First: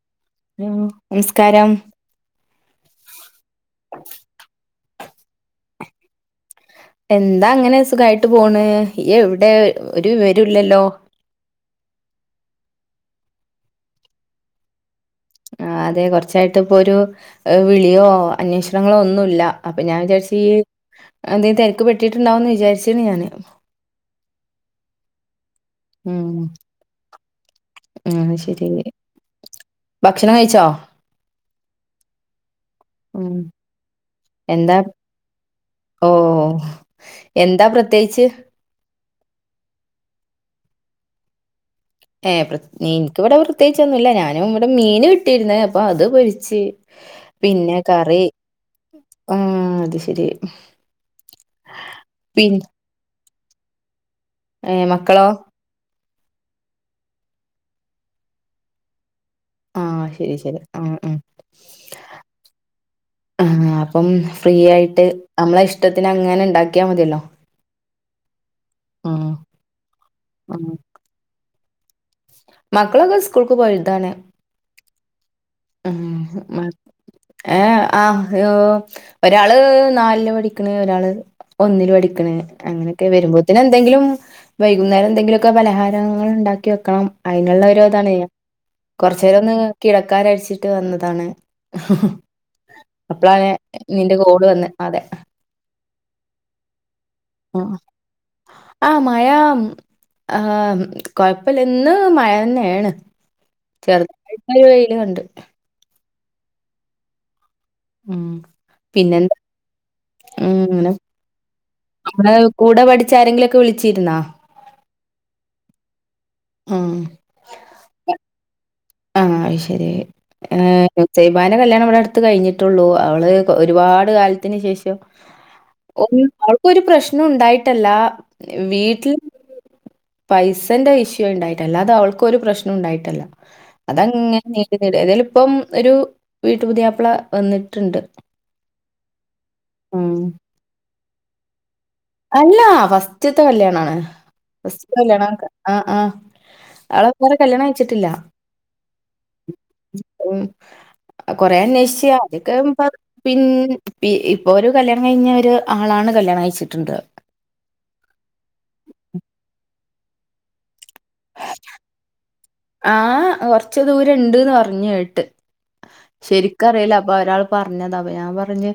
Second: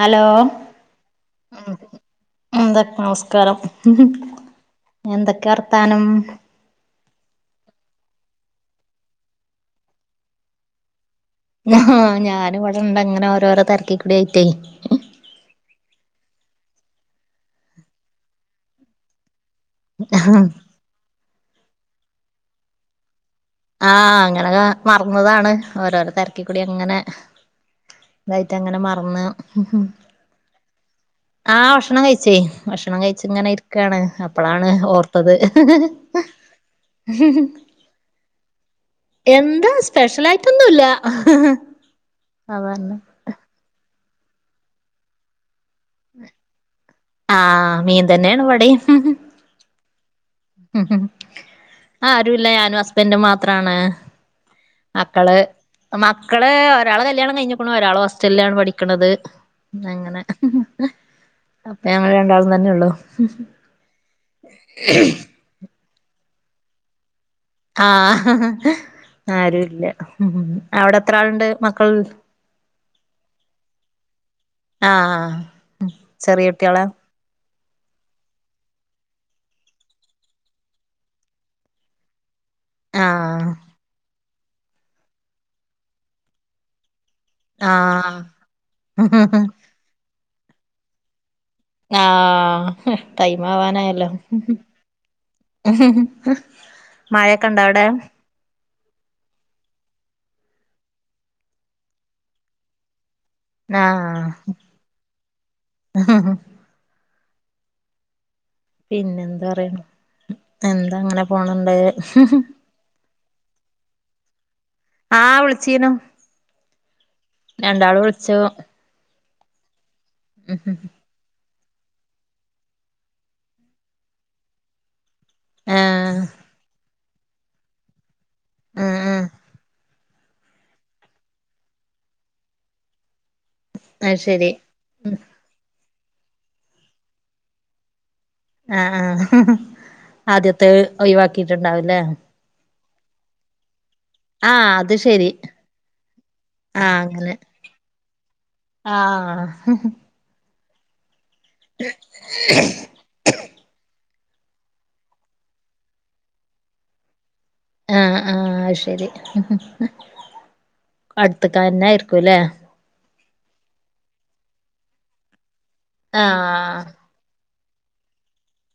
Hello hello നമസ്കാരം എന്തൊക്ക് നമസ്കാരം എന്തൊക്കെ വർത്താനം എന്താ അങ്ങനെ സുഖായിട്ട് പോണ് യ് എവിടെ ഒരു വിവരോല്ല ല്ലല്ലോ ആഹ് ഞാനിവിടുണ്ടങ്ങനെ ഓരോരോ തിരക്കി കൂടി ആയിട്ടേ ആഹ് അതെ കുറച്ചായിട്ടിപ്പൊരു ഏഹ് വിളിയോ അന്വേഷണങ്ങളോ ഒന്നൂല്ല അപ്പ ഞാൻ വിചാരിച്ചീ എന്തേ തെരക്ക് പെട്ടിട്ടുണ്ടാവന്ന് വിചാരിച്ചേനു ഞാനെ ആഹ് അങ്ങനെ മറന്നതാണ് ഓരോരോ ഉം തിരക്കി കൂടി അങ്ങനെ ഉം ശരി ഇതായിട്ടങ്ങനെ മറന്ന് ഭക്ഷണം കഴിച്ചോ ആഹ് ഭക്ഷണംകയിച്ചെ ഭക്ഷണം ഉം കഴിച്ച്ങ്ങനെ ഇര്ക്കാണ്. അപ്പളാണ് എന്താ ഓർത്തത്. ഓ എന്താ പ്രെത്യേകിച്ച്? എന്ത്‌ സ്പെഷ്യലായിട്ടൊന്നൂല്ല. ഏഹ് പ്രെ ഇൻക്ക് വടെ പ്രെത്യേകിച്ചൊന്നൂല്ല. ഞാനും ഇവടെ മീന് - ഇട്ടിര്ന്നെ അപ്പൊ അത് പൊരിച്ച്, പിന്നെ ആഹ് മീൻ കറി തന്നെയാണ് ആഹ് അത് ശെരി. ആരൂല്ല പിൻ ഞാനും ഹസ്ബന്റും മാത്രാണ്. ഏ മക്കളോ മക്കള് മക്കളെ ഒരാളെ കല്യാണം കൈഞ്ഞ്ക്ക്ണു ഒരാള് ഹോസ്റ്റൽലാണ് പഠിക്കണത്. ആ അങ്ങനെ ശരി ശരി ആ ആ അപ്പഞങ്ങള് രണ്ടാളുംതെന്നെള്ളു. ആഹ് അപ്പം ഫ്രീയായിട്ട് നമ്മളെ ഇഷ്ടത്തിനങ്ങനെ ഇണ്ടാക്യാ മതിയല്ലോ. ആഹ് ആഹ് ആരൂല്ല ആഹ് അവടെത്രാള്ണ്ട് മക്കൾ മക്കളൊക്കെ സ്കൂൾക്ക് പോയതാണ്. ആഹ് ആഹ് ചെറിയ മ് കുട്ടികളാ ഏഹ് ആഹ് ഒരാള് നാലില് പഠിക്ക്ണ് ഒരാള് ഒന്നില് പഠിക്ക്ണ്. അങ്ങനെക്കെ ആഹ് വെര്മ്പോത്ത്ന് എന്തെങ്കിലും വെയ്കുന്നേരം എന്തെങ്കിലൊക്കെ പലഹാരങ്ങള് ഇണ്ടാക്കി വെക്കണം. അയ്ന്ള്ള ഓരോതാണെ ആഹ് കൊറച്ചേരൊന്ന് കിടക്കാ വിചാരിച്ചിട്ട് വന്നതാണ്. ആഹ് അപ്പളാണ് ടൈമാവാനായല്ലോ നിന്റെ കോള് വന്ന് അതെ മഴെക്ക്ണ്ടോ അവടെ ആഹ് മയാ ആഹ് കൊയപ്പല്ലംഇന്ന് മയ തന്നേണ്. ആഹ് ഉം പിന്നെന്താ പിന്നെന്താറയ്ണ് എന്താ അങ്ങനെ പോണ് ണ്ട്. നമ്മളെ കൂടെ പഠിച്ച ആരെങ്കിലൊക്കെ വിളിച്ചിരുന്നോ ആഹ് വിള്ച്ചീന്നു. ആഹ് രണ്ടാളും വിളിച്ചു ആഹ് ശെരി ഏഹ് സൈബാന്റെ കല്യാണം ഇവടട്ത്ത് കയിഞ്ഞ്ട്ടൊള്ളൂംഅവള് കൊ ഒരുപാട് കാലത്തിന് ശേഷം ആഹ് ഓൾക്കൊരു പ്രെശ്നോം ഇണ്ടായിട്ടില്ല ആഹ് വീട്ടില് ആഹ് പൈസേന്റെ വിഷ്യോണ്ടായിട്ടില്ല അല്ലാതവൾക്കൊരു പ്രെശ്നോണ്ടായിട്ടില്ല അത് അതങ്ങനെ ശരി നീണ്ട് നീണ്ട്, ഏതായാലുപ്പം ഒരു വീട്ടു പുത്യാപ്പള വന്ന്ട്ട്ണ്ട്. ആഹ് ആഹ് ആദ്യത്തെ ഒയിവാക്കീട്ട് ഇണ്ടാവുലെ അല്ല ഫസ്റ്റ്ത്തെ കല്ല്യാണാണ് ആഹ് അത് ശരി [unintelligible] ആഹ് ആഹ് ആഹ് അവളപ്പൊ അങ്ങനെ വേറെ കല്യാണം കഴിച്ചിട്ടില്ല ആഹ് ഉം കൊറേ അന്യേഷിച്ച ആദ്യൊക്കെ പിന് ഇ ഇപ്പൊര് കല്യാണം കഴിഞ്ഞെ ഒര് ആളാണ് കല്യാണം കഴിച്ച്ട്ട്ണ്ട്. ആഹ് ആഹ് അഹ് ശരി അടുത്ത്ക്കാരനായിര്ക്കുംലേ ആഹ് കൊറച്ച് ദൂരംണ്ട്ന്ന് പറഞ്ഞ്കേട്ട് ആഹ് ഷെരിക്കറിയ്ല ഒരാള് പറഞ്ഞതാ അപ്പ ഞാം പറഞ്ഞ്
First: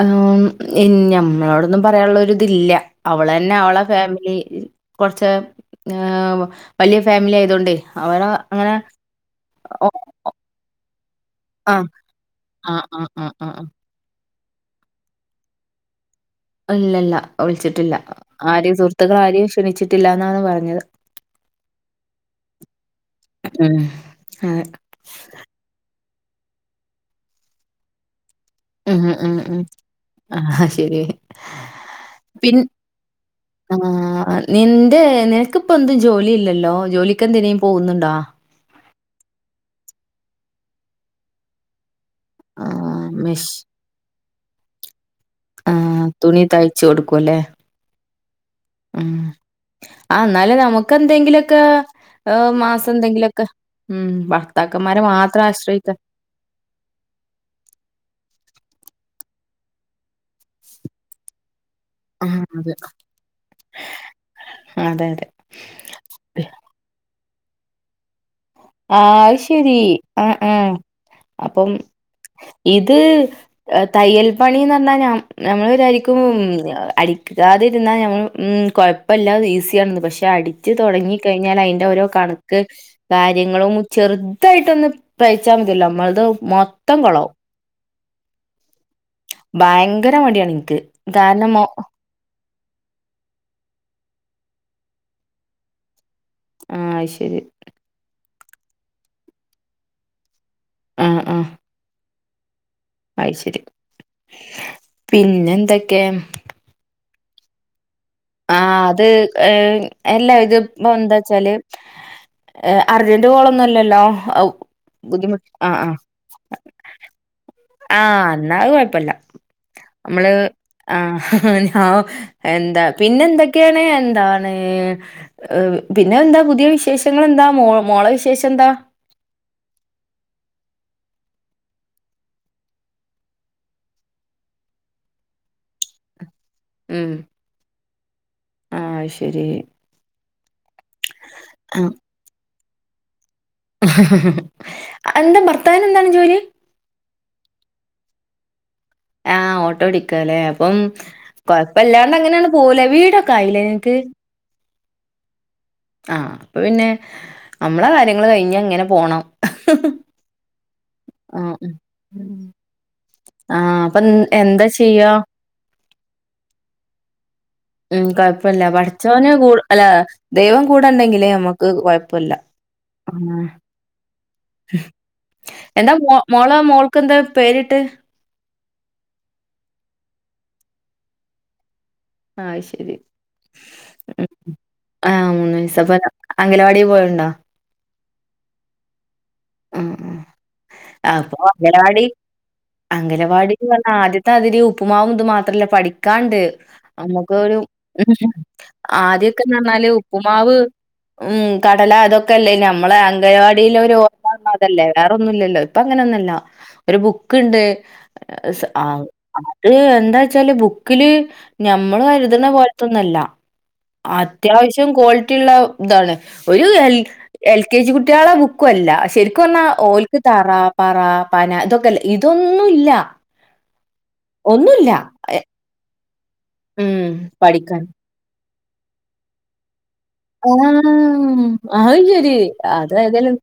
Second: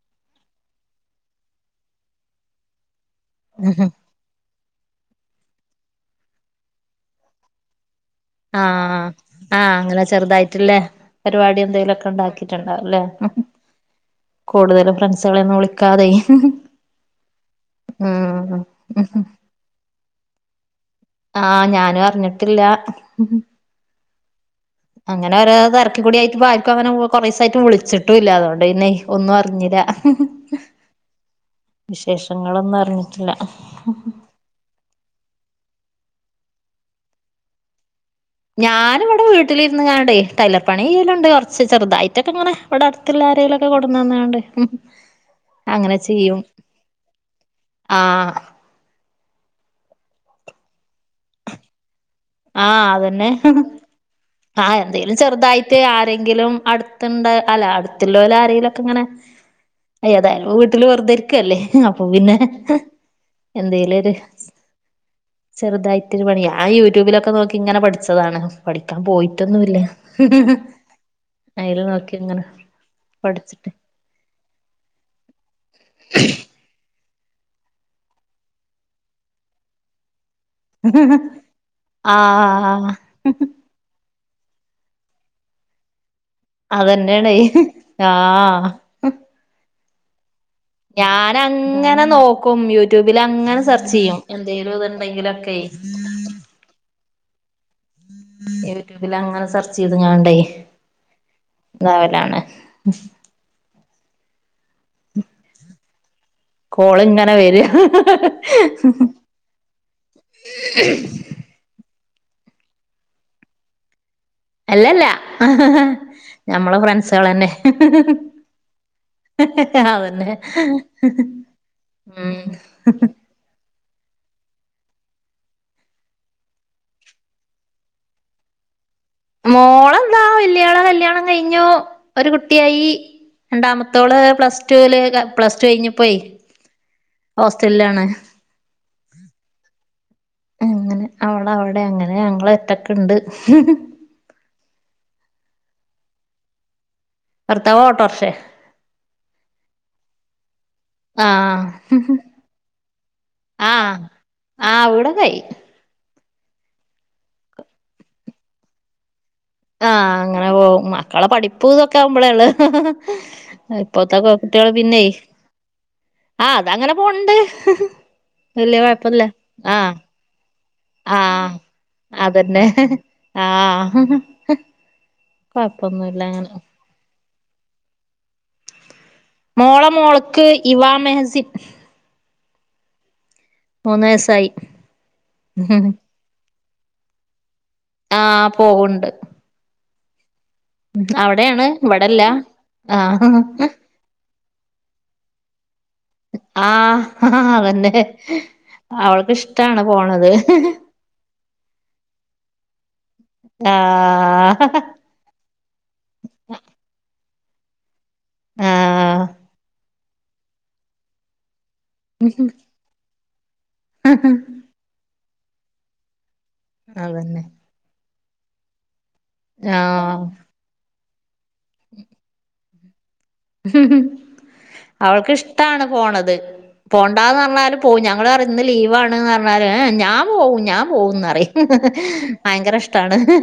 ആഹ് ഞമ്മളോടൊന്നും പറയാള്ളെര്ത് ഇല്ല. അവളെന്നെ അവളെ ഫാമിലി കൊറച്ച് വല്ല്യേ ഫാമിലി ആയതോണ്ടെ അവരാ ആഹ് ആഹ് അങ്ങനെ ചെറുതായിട്ടില്ലെ പാരുപാടി ആഹ് എന്തേലൊക്കെ ആഹ് ഇണ്ടാക്കിട്ടിട്ടുണ്ടാവൂലേ ആഹ് ആഹ് ആഹ് കൂടുതലും ഫ്രണ്ട്സുകളെ ഒന്നും വിളിക്കാതെ ഇല്ലല്ല വിൾച്ചിട്ടില്ല ഉം ആരേം സുഹൃത്ത്ക്കളാരേം ക്ഷണിച്ചിട്ടില്ലാന്നാണ് പറഞ്ഞത്. ആഹ് ഞാനും അറിഞ്ഞിട്ടില്ല. ആഹ് ആഹ് അങ്ങനെ ഓരോ തിരക്കി കൂടിയായിട്ട് [unintelligible] അങ്ങനെ കുറേസായിട്ട് വിളിച്ചിട് ഒട്ടുല്ല അതുകൊണ്ട് തന്നെ ഉം ഒന്നും ഉം ഉം. അറിഞ്ഞീലാ ആഹ് ശരി. പിൻ വിശേഷങ്ങളൊന്നും അറിഞ്ഞിട്ടില്ല ആഹ് നിന്റെ നിനക്കിപ്പോ എന്തും ജോലി ഇല്ലല്ലോ ജോലിക്ക് എന്തിനേലും പോകുന്നുണ്ടോ ഞാന് ഇവിടെ വീട്ടിലിരുന്ന് കാണ്ട് ടെയ്‌ലർ പണി ചെയലുണ്ട് കൊറച്ച് ചെറുതായി് മറ്റൊക്കെ ഇങ്ങനെ ഇവിടെ ആഹ് മെഷ് അടുത്തല്ലാരയിലൊക്കെ കൊടുന്ന് തന്നണ്ട് അങ്ങനെ ആഹ് ചെയ്യും തുണി തയ്ച്ചു കൊടുക്കുംല്ലേ? ആഹ് ഉം ആ എന്നാലും നമുക്ക് എന്തെങ്കിലുഒക്കെ ആഹ് മാസം അതന്നെ എന്തെങ്കിലുമൊക്കെ ഉം ഭർത്താ ക ന്മാരെ മാത്രം ആശ്രയിക്ക ങ്കിലും അടുത്ത ഉണ്ട് അല്ല അടുത്തുള്ള ആരെങ്കിലൊക്കെ ഇങ്ങനെ ഏതായാലും വീട്ടില് വെറുതെരിക്കുംല്ലേ അപ്പം പിന്നെ ആഹ് അതെ. എന്തെലരു അതെ അതെ. ചെറുതായിട്ട് ഒരു പണി ഞാൻ യൂട്യൂബിലൊക്കെ നോക്കി ഇങ്ങനെ പഠിച്ചതാണ്. പഠിക്കാൻ ആഹ് പോയിട്ടൊന്നുല്ല ശരി അ അ അപ്പം അയില് നോക്കി ഇങ്ങനെ ഇത് പഠിച്ചിട്ട് തയ്യൽ പണിന്ന് പറഞ്ഞാൽ ഞമ്മൾ വിചാരിക്കും അടിക്കാതിരുന്നാ ഞമ്മൾ ഉം കുഴപ്പമില്ലാ ഈസിയണത് പക്ഷെ അടി ച്ച് തുടങ്ങി കഴിഞ്ഞാൽ അതിന്റെ ഓരോ കണക്ക് ആഹ് ചെറുതായിട്ടൊന്നും തഴച്ചാൽ മതിയല്ലോ നമ്മളത് മൊത്തം അതന്നെയാണ് കൊളാവും ആഹ് ഭയങ്കര മടിയാണ് ഇൻക്ക് കാരണം മൊ ഞാനങ്ങനെ നോക്ക ക്കും യൂട്യൂബിൽ അങ്ങനെ സെർച്ച് ചെയ്യും എന്തെങ്കലും ഇത്ണ്ടെങ്കിലും ഒക്കെ ആഹ് ശരി യൂട്യൂബിൽ അങ്ങനെ സെർച്ച് ചെയ്ത് കാണ്ടേ ആഹ് താവലാണ് [inaudible] അഹ് ശരി പിന്നെ എന്തൊക്കെ കോള് ഇങ്ങനെ വര ആ അത് എല്ലാ ഇത് ഇപ്പ എന്താ ച്ചല് അർജന്റ് കോളൊന്നുംല്ലല്ലോ അവ് അല്ലല്ല ഞമ്മളെ ഫ്രെണ്ട്സ് അൾ തന്നെ ആഹ് എന്ന അത് കുഴപ്പില്ല അതന്നെ നമ്മള് ആ ഉം എന്താ പിന്നെന്ത കെന് എന്താണ് പിന്നെ എന്താ പുതിയ വിശേഷങ്ങൾ എന്താ മോ മോള വിശേഷം എന്താ മോളെന്താ വല്യാള കല്യാണം കഴിഞ്ഞു ഒരു കുട്ടിയായി. രണ്ടാമത്തോള് പ്ലസ് ടുല് പ്ലസ് ടു കഴിഞ്ഞപ്പോയി ഉം ഹോസ്റ്റലിലാണ്. ആഹ് ശരി അങ്ങനെ അവൾ അവിടെ ആഹ്. അങ്ങനെ ഞങ്ങൾ ഒറ്റക്കെ ഉണ്ട്. എന്താ ഭർത്താവിന് എന്താണ് ജോലി ഭർത്താവ് ഓട്ടോറിക്ഷ ആഹ് ഓട്ടോ ഓടിക്കല്ലേ അപ്പം ആഹ് കൊഴപ്പ ഇല്ലാണ്ട് അങ്ങനെയാണ് പോകും ലേ വീടൊക്കെ അയിലേ നിനക്ക് ആ വീട് ഒകെ ആയി ആ അപ്പൊ പിന്നെ നമ്മളെ കാര്യങ്ങൾ കഴിഞ്ഞ അങ്ങനെ പോണം. ആ അങ്ങനെ പോകും മക്കളെ ആഹ് പഠിപ്പ് ഇതൊക്കെ ഉം ആവുമ്പോളേള്ള ആഹ് അപ്പൊ ഇപ്പത്തെക്കെ പെൺ എന്താ കുട്ടികള് പിന്നെ ചെയ്യാ ആ അത് അങ്ങനെ പോവുണ്ട് ഉം കൊഴപ്പില്ല പഠിച്ചവനെ കൂ അല്ല ആഹ് ദൈവം കൂടെണ്ടെങ്കില് ആഹ് നമ്മുക്ക് കൊഴപ്പല്ല. അതന്നെ ആഹ് എന്താ കൊഴപ്പൊന്നുല്ല മോള അങ്ങനെ മോൾക്ക് എന്താ പേരിട്ട് മോള മോളക്ക് ഇവാ മെഹസിൻ ആഹ് അത് ശെരി മൂന്ന് വയസായി ആഹ് മൂന്ന് വയസാ അംഗലവാടി പോവൽ ഉണ്ടോ ആഹ് പോവുണ്ട് ഉം ഉം അപ്പൊ അവിടെയാണ് അംഗനവാടി ഇവിടെല്ല ആഹ് അംഗനവാടിന്ന് വന്നാ ആദ്യത്തെ തതിരി ഉപ്പ്മാവും ഇത് മാത്രല്ല പഠിത ക്കാണ്ട് ആഹ് നമ്മുക്ക് ഒരു അതന്നെ അവൾക്ക് ഇഷ്ടാണ് ആദ്യക്കെന്നറഞ്ഞാല് പോണത് ഉപ്പുമാവ് ഉം കടല അതൊക്കെല്ലേ നമ്മളെ അംഗവാടില് ഒരു ഓർമ ആഹ് അതല്ലേ വേറൊന്നുല്ലല്ലോ ഇപ്പൊ അങ്ങനെ ഒന്നുഅല്ല ഒരു ബുക്ക് ഉണ്ട് ആഹ് അത് എന്താ വച്ചാല് ബുക്കില് ഞമ്മള് കരുതുന്ന പോലത്ത ഒന്നുഅല്ല അത്യാവശ്യം ക്വാളിറ്റി ള്ള ഇതാണ് ഒരു എൽ അതന്നെ എൽ കെ ജി കുട്ടികളെ ബുക്കും അല്ല ശരിക്കും പറഞ്ഞാൽ ഓൽക്ക് ആഹ് തറ പറ പന ഇതൊക്കെല്ല ഇതൊന്നും ഇല്ല ഹ്‌ഹും അവൾക്ക് ഇഷ്ടാണ് പോണത് ഉം. പോണ്ടന്ന് പറഞ്ഞാലും പഠിക്കാൻ. പോവും ഞങ്ങളരിം ഇന്ന് ലീവാണ് എന്ന് പറഞ്ഞാല് ഏ ഞാൻ ഞാൻ ആ! പോവും ഞാൻ പോവും ന്നറിം അത് ശരി. ഭയങ്കര അത് ഇഷ്ടാണ് ഏതായാലും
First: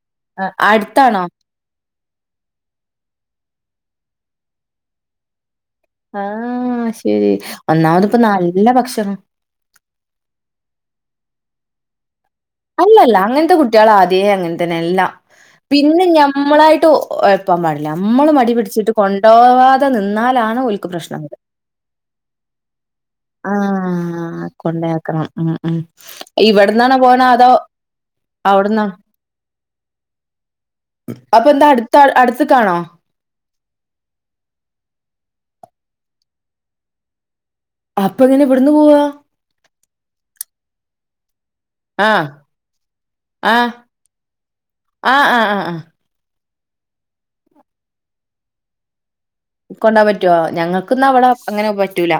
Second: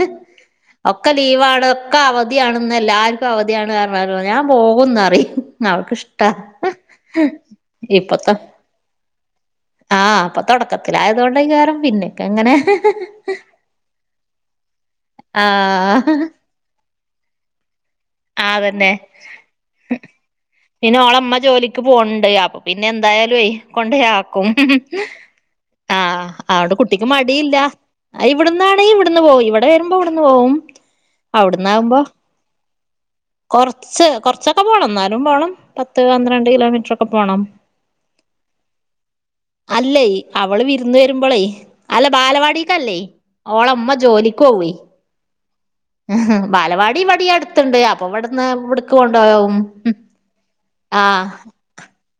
അടുത്താണോ ക്കെ അവധിയാണ്ന്ന് എല്ലാർക്കും അവധിയാണ് അറഞ്ഞാലുംഞാന് പോകുന്നറിം അവക്ക് ഇഷ്ട ആഹ് ശരി ഒന്നാമത് ഇപ്പ ഇപ്പത്തെ നല്ല ഭക്ഷണം ആഹ് അപ്പൊ തുടക്കത്തിലയതുകൊണ്ടഎക്കാരം പിന്നെയക്കെ അങ്ങനെ അല്ലല്ല അങ്ങനത്തെ കുട്ടിആള് ആദ്യേ അങ്ങനെത്തന്നെ എല്ലാം ആഹ് പിന്നെ ഞമ്മളായിട്ട് ഒഴപ്പാൻ പാടില്ല നമ്മള് മടി പിടിച്ചിട്ട് അതന്നെ കൊണ്ട് പോവാതെ നിന്നാലാണ് ഓൽക്ക് പ്രശ്നം വെര പോണ്ട അപ്പൊ പിന്നെ എന്തായാലും കൊണ്ടെയാക്കും ണ്ടെയാക്കണം ഉം ഉം ഇവിടുന്നാണ പോണ അതോ ഇല്ല അവിടന്നാ ഇവിടന്നാണേൽ ഇവിടുന്ന് പോവും ഇവിടെ വരുമ്പോ ഇവിടുന്ന് പോവും അപ്പൊ എന്താ അടുത്ത അടുത്തക്ക് ആണോ കുറച്ച് കൊറച്ചൊക്കെ പോണം ന്നാലും പോണം പത്ത് പന്ത്രണ്ട് കിലോമീറ്റർ ഒക്കെ പോണം അപ്പം എങ്ങനെ ഇവിടുന്ന് പോവാ അല്ലേ അവള് വിരുന്ന് വരുമ്പോളേ അല്ല ആഹ് ബാലവാടിക്കല്ലേ ഓള ആഹ് ഉമ്മ ജോലിക്ക് പോവേ ആഹ് ആഹ് ഹ് ആഹ് ഹ്‌ഹും ബാലവാടി ഇവിടെയും അടുത്തുണ്ട് അപ്പൊ ഇവിടുന്ന് ഇവിടുക്ക് കൊണ്ടു പോകും കൊണ്ടോവാറ്റോ ഞങ്ങക്ക് ന്ന അവിടെ അങ്ങനെ പറ്റൂല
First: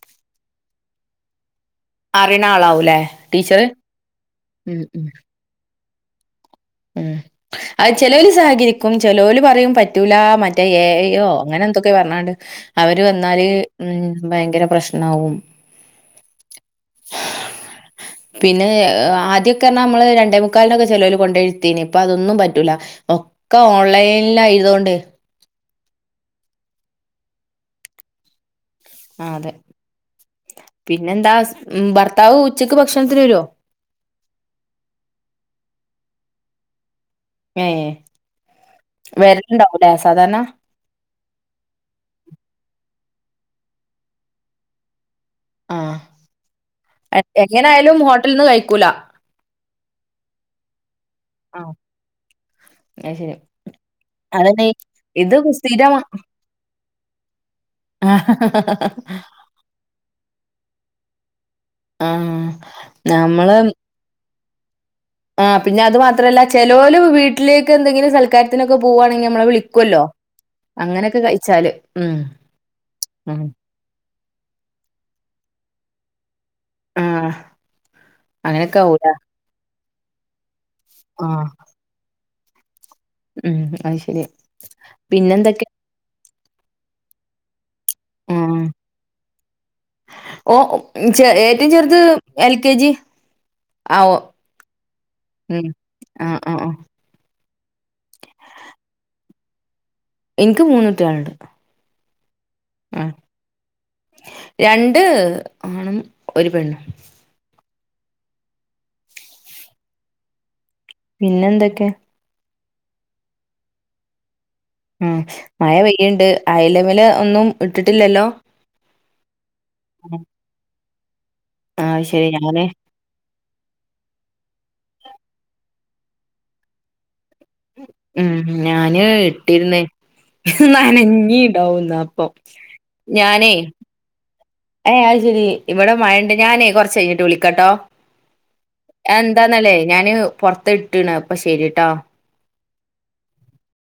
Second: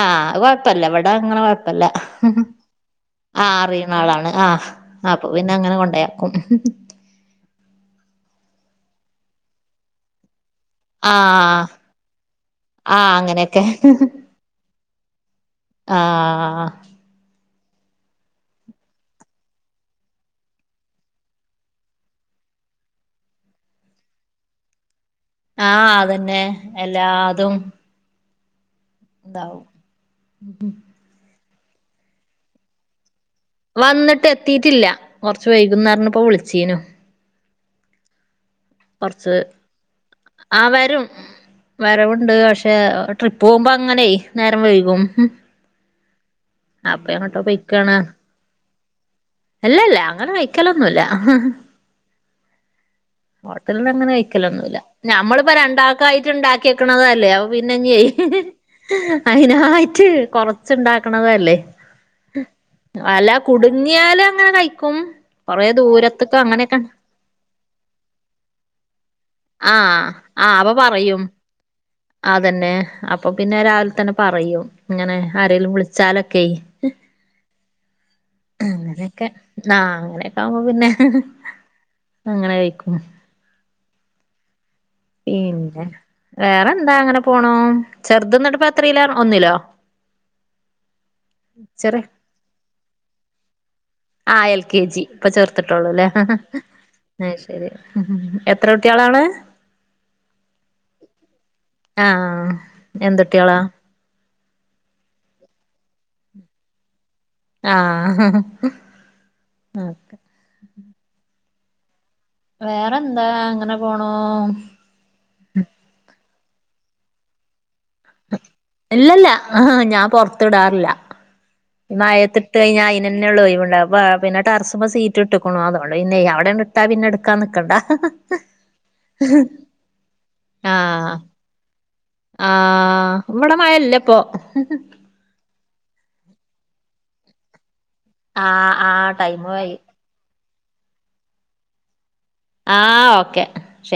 ആഹ് അത് കൊഴപ്പല്ല ഇവിട അങ്ങനെ കൊഴപ്പല്ല വൂല്ലേ ആഹ് അറിയുന്ന ആളാണ് ആഹ് ആപ്പൊ പിന്നെ അങ്ങനെ കൊണ്ടോയാക്കും ഉം അത് ചിലവല് സഹകരിക്കും ചേലോല പറയും പറ്റൂല മ മറ്റു എ ഐ യോ അങ്ങനെ ആഹ് എന്തൊക്കെയോ പറഞ്ഞാണ്ട് അവര് ആഹ് വന്നാല് അങ്ങനെയൊക്കെ ഉം ഭയങ്കര പ്രശ്നവും ആഹ്ഹ് പിന്നെ ആദ്യക്കെ അർണ നമ്മള് രണ്ടേമുക്കാലിനൊക്കെ ചേലോല കൊണ്ടോയിരുത്തും തിന് ഇപ്പ അതൊന്നും പറ്റൂല ഒക്കെ ഓൺലൈനിൽ ആയതുണ്ട് ആഹ് അതന്നെ എല്ലാതും ആഹ് അതെ ഇതാവും പിന്നെന്താ മ് ഭർത്താവ് ഉച്ചക്ക് ഭക്ഷണത്തിന് വെരോ വന്നിട്ട് എത്തിയിട്ടില്ല കുറച്ച് വൈകുന്നു പറഞ്ഞു ഇപ്പോ വിളിച്ചിന്നു ഏയ് വെറുണ്ടാവുല്ലേ സാധാരണ ആഹ് വരും വരവുണ്ട് പക്ഷെ ട്രിപ്പ് പോകുമ്പോ അങ്ങനെയ് നേരം വൈകും ഉം ആഹ് പൊയ്ക്കാണ് എങ്ങനായാലും ഹോട്ടലിൽ നിന്ന് കഴിക്കൂല അല്ലല്ല അങ്ങനെ കഴിക്കലൊന്നുല്ല ആഹ് അത് ശരി ഹോട്ടലന്ന് അങ്ങനെ അതന്നെ കയ്ക്കലൊന്നുല്ല ഇത് ഞമ്മളിപ്പോ സ്ഥിരമാ രണ്ടാൾക്ക ആയിട്ട് ഇണ്ടാക്കിക്കണതല്ലേ പിന്നെ ഇഞ്ഞെയ് അതിനായിട്ട് കൊറച്ച ണ്ടാക്കണതല്ലേ ആഹ് അല കുടുങ്ങിയാല അങ്ങനെ കഴിക്കും ആഹ് കൊറേ പിന്നെ അത് ദൂരത്ത്ക്ക് മാത്രമല്ല അങ്ങനെയൊക്കെ ചിലോല് വീട്ടിലേക്ക് എന്തെങ്കിലും സൽക്കാരത്തിനൊക്കെ പോവാണെങ്കില് നമ്മളെ വിളിക്കുല്ലോ ആ അപ്പൊ പറയും അതന്നെ അപ്പൊ ഉം പിന്നെ രാവിലെ തന്നെ പറയും. ഇങ്ങനെ ആരെങ്കലും വിളിച്ചാലൊക്കെയി. ആഹ് അങ്ങനൊക്കെ ആവൂല അങ്ങനെയൊക്കെ നാ അങ്ങനെയൊക്കെ ആവുമ്പോ പിന്നെ ആഹ് അങ്ങനെ കഴിക്കും. ഉം അത് ശരി. പിന്നെന്തൊക്കെ പിന്നെ വേറെ എന്താ അങ്ങനെ പോണു ചെറുത് ആഹ് ന്നട്പ്പ എത്രല്ലാ ഒന്നിലോ? ഓ ഏറ്റവും ചെറുത് ചെറിയ എൽ കെ ജി ആവോ ആഹ് എൽ കെ ജി ഇപ്പ ഉം ചേർത്തിട്ടളൂ അല്ലേ? ഹഹ ആഹ് ആഹ് ആഹ് അഹ് ശരി എത്ര കുട്ടി ആളാണ് എനിക്ക് മൂന്ന് കുട്ടികളുണ്ട്. ആഹ് ആഹ് എന്ത് കുട്ടികളാ രണ്ട് ആണും ഒരു പെണ്ണും. ആഹ് ആക്കെ പിന്നെ എന്തൊക്കെ വേറെന്താ അങ്ങനെ പോണു ഉ മഴ പെയ്യുണ്ട് അയലമില് ഒന്നും ഇട്ടിട്ടില്ലല്ലോ? ഇല്ലല്ല ആ ഞാൻ പൊറത്ത് ഇടാറില്ല ആഹ് ശരി മഴത്തിട്ട് ഞാന് കഴിഞ്ഞ ന്നെള്ള ഇന് ഒഴിവ് പിന്നെ ടെറ്പ സീറ്റ് ഇടുക്കണോ അതള്ളൂ ഇന്നെ അവിടെണ്ട് ഇട്ടാ പിന്നെ എ ഉം ഞാന് ഇട്ടിര്ന്ന് നാനഞ്ഞി ഇണ്ടാവുംന്നപ്പൊ. ആഹ ഇമമടെ മഴല്ല ഇപ്പൊ അത് ശരി ഇവിടെ മഴണ്ട് ഞാനേ കൊറച്ച് കഴിഞ്ഞിട്ട് വിളിക്കട്ടോ? ആഹ് ആഹ് ടൈമു ആയി എന്താന്നല്ലേ ഞാന് പുറത്ത് ഇട്ടണ് അപ്പൊ ശരിട്ടോ? ആ ഓക്കെ